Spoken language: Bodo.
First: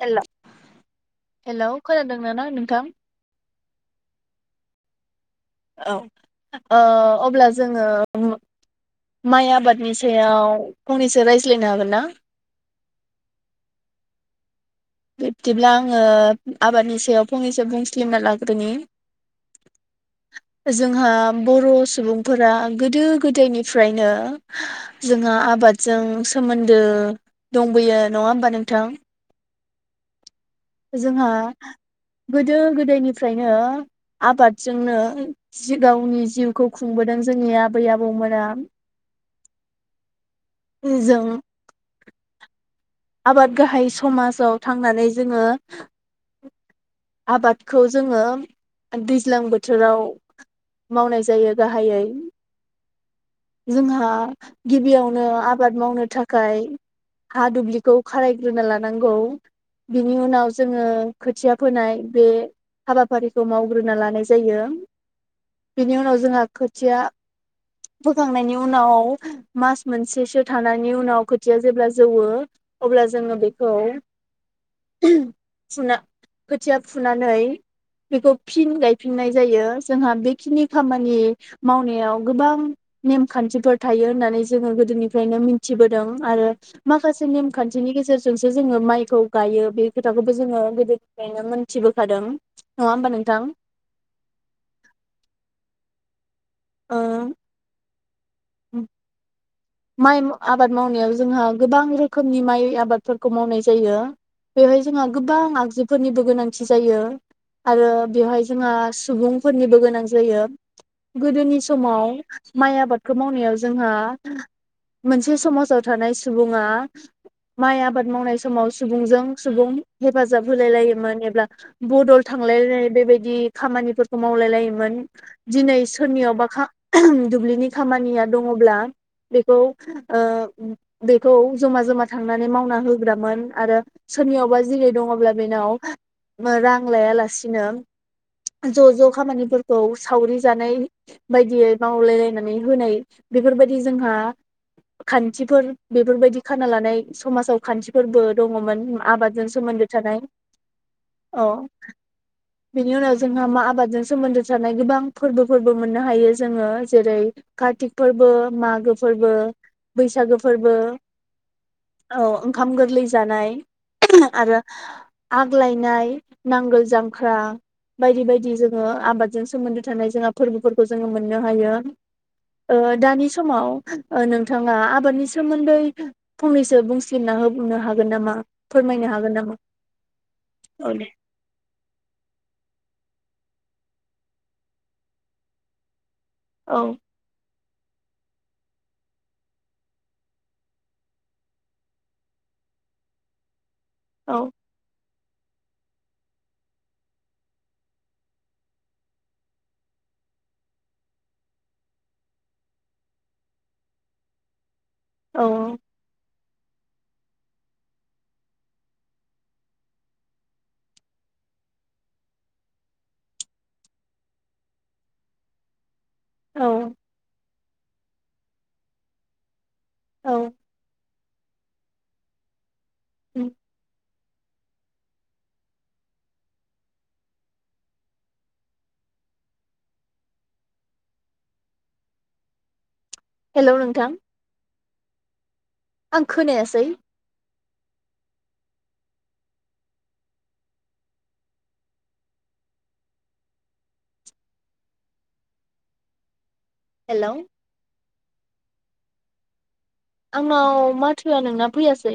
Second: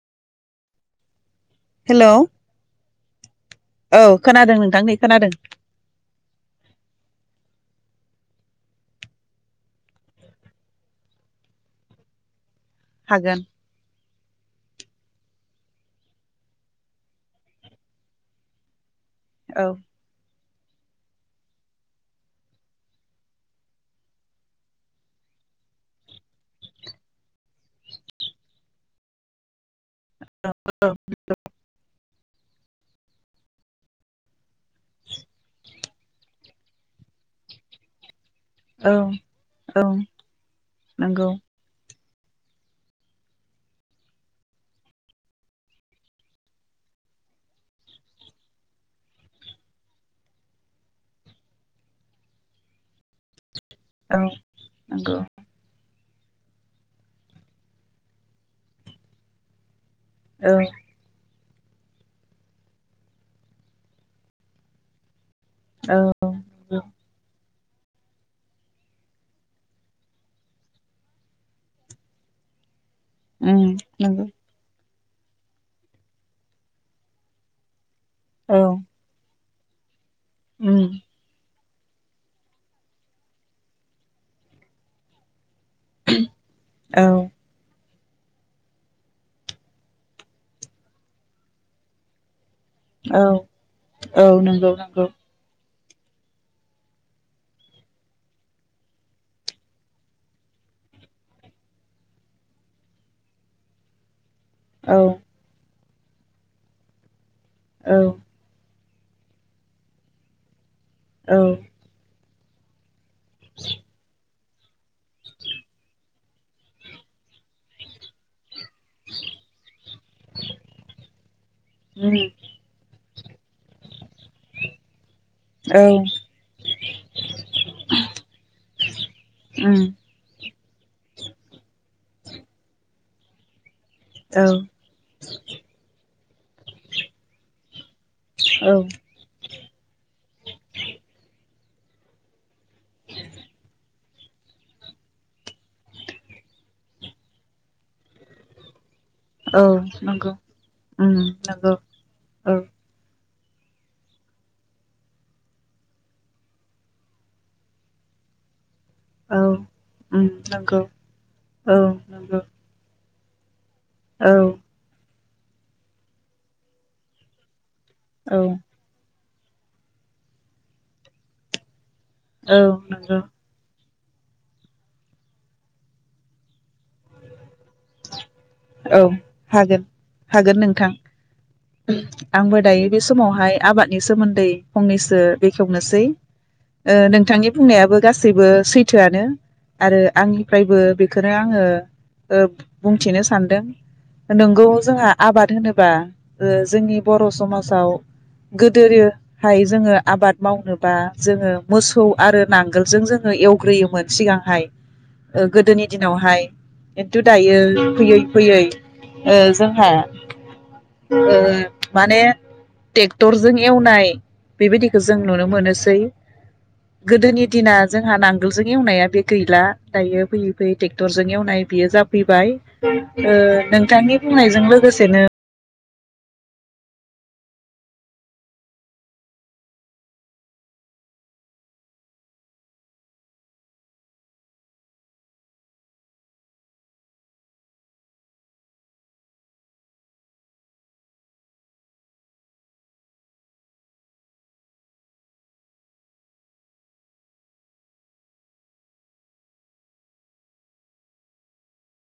हेल। हेलौ खोनादों ना ना नोंथां औ खोनादों नोंथां नै खोनादों औ अब्ला जोङो औ मा-माइ आबादनि सायाव फंनैसो रायज्लायनो हागोन ना। हागोन। बिब्दिब्ला आङो आबादनि सायाव फंनैसो बुंसलिमना लाग्रोनि। औ। जोंहा बर' सुबुंफोरा गोदो गोदायनिफ्रायनो जोंहा आबादजों सोमोन्दो दंबोयो नङा होमबा नोंथां। जोंहा गोदो गोदायनिफ्रायनो आबादजोंनो जि गावनि जिउखौ खुंबोदों जोंनि आबै आबौमोन औ औ नंगौ जों आबाद गाहाय समाजाव थांनानै जोङो आबादखौ जोङो दैज्लां बोथोराव मावनाय जायो गाहायै जोंहा औ नंगौ गिबियावनो आबाद मावनो थाखाय थाखाय हा दुब्लिखौ खारायग्रोना लानांगौ बिनि उनाव औ जोङो खोथ फोनाय बे हाबाफारिखौ मावग्रोना लानाय जायो बेनि औ उनाव जोंहा खोथिया फोखांनायनि उनाव मास मोनसेसो थानायनि उनाव खोथिया जेब्ला जौवो अब्ला जोङो उम बेखौ नंगौ फुना खोथिया फुनानै बेखौ औ फिन गायफिननाय जायो जोंहा बेखिनि उम खामानि मावनायाव गोबां नेमखान्थिफोर थायो होननानै जोङो गोदोनिफ्रायनो मिन थिबोदों आरो औ माखासे नेमखान्थिनि गेज जेरजोंसो जोङो माइखौ गायो बे खोथाखौबो जोङो गोदोन फायनो मोनथिबोखादों औ नोंथां औ नोंगौ नोंगौ ओ उम माइ आबाद मावनायाव जोंहा गोबां रोखोमनि माइ आबादफोरखौ मावनाय जायो बेवहाय औ जोंहा गोबां आगजु फोरनिबो गोनांथि जायो आरो औ बेवहाय जोंहा स सुबुंफोरनिबो गोनां जायो औ गोदोनि समाव माइ आबादखौ मावनायाव जोंहा मोनसे समाजाव थानाय सुबुंङा माइ आबाद मावनाय समाव सुबुंजों सुबुं हेफाजाब होलाय लायोमोन एबा उम बदद थांलायनाय बेबायदि बिदि खामानिफोरखौ खौ मावलाय लायोमोन दिनै औ सोरनियावबा दुब्लिनि खामानिया दङब्ला बेखौ उम ओ बेखौ जमा जमा थांनानै मावना होग्रामोन आरो औ सोरनियावबा जेरै दङब्ला बेनाव रां लायालासिनो औ ज ज खामानिफोर औ सावरि जानाय बायदियै मावलायलायनानै होनाय बेफोरबायद दि जोंहा खान्थिफोर बेफोरबायदि खाना लानाय समाजाव खान्थिफोरबो दङमोन आबादजों औ सोमोन्दो थानाय नंगौ उम औ नंगौ औ बेनि उनाव जोंहा मा आबादजों सोमोन्दो थानाय गोबां फोरबोफोरबो मोननो हायो जोङो जेरै- कार्तिक फोरबो मागो फोरबो, औ उम बैसागो फोरबो, नंगौ औ ओंखाम गोरलै जा जानाय औ आरो आग्लायनाय नांगोल जांख्रा बायदि औ बायदि जोंङो आबादजों सोमोन्दो थानाय जोंहा फोरबोफोरखौ जोंङो मोननो हायो औ ओ नंगौ दानि समाव नोंथाङा आबादनि सोमोन्दै फंनैसो बुंसिनना होनो हागोन नामा औ फोरमायनो नामा? हागोन हागोन नोंथां औ दे आंबो दायो बे समाव हाय आबादनि सोमोन्दै फंनैसो बेखेवनोसै औ ओ नोंथांनि बुंनायाबो गासैबो सैथोआनो आरो आंनिफ्रायबो बेखौनो आंङो ओ बुंथिनो सानदों दों औ नंगौ जोंहा आबाद होनोबा ओ जोंनि बर' समाजाव गोदोहाय जोंङो आबाद मावनोबा जोंङो मोसौ आरो नांगोलजों जोंङो एवग्रोयोमोन सिगांहाय औ ओ गोदोनि दिनावहाय खिन्थु दायो फैयै फैयै ओ जोंहा ओ माने ट्रेक्टरजों एवनाय बेबायदिखौ जों नुनो मोनोसै औ गोदोनि दिना जोंहा नांगोलजों एवनाया बे गैला दायो औ फैयै फैयै टेक्ट रजों एवनाय बियो जाफैबाय ओ नोंथांनि बुंनायजों लोगोसेनो हेल्ल' नोंथां आं खोनायासै हेल्लौ आंनाव माथोआ नोंना फैयासै।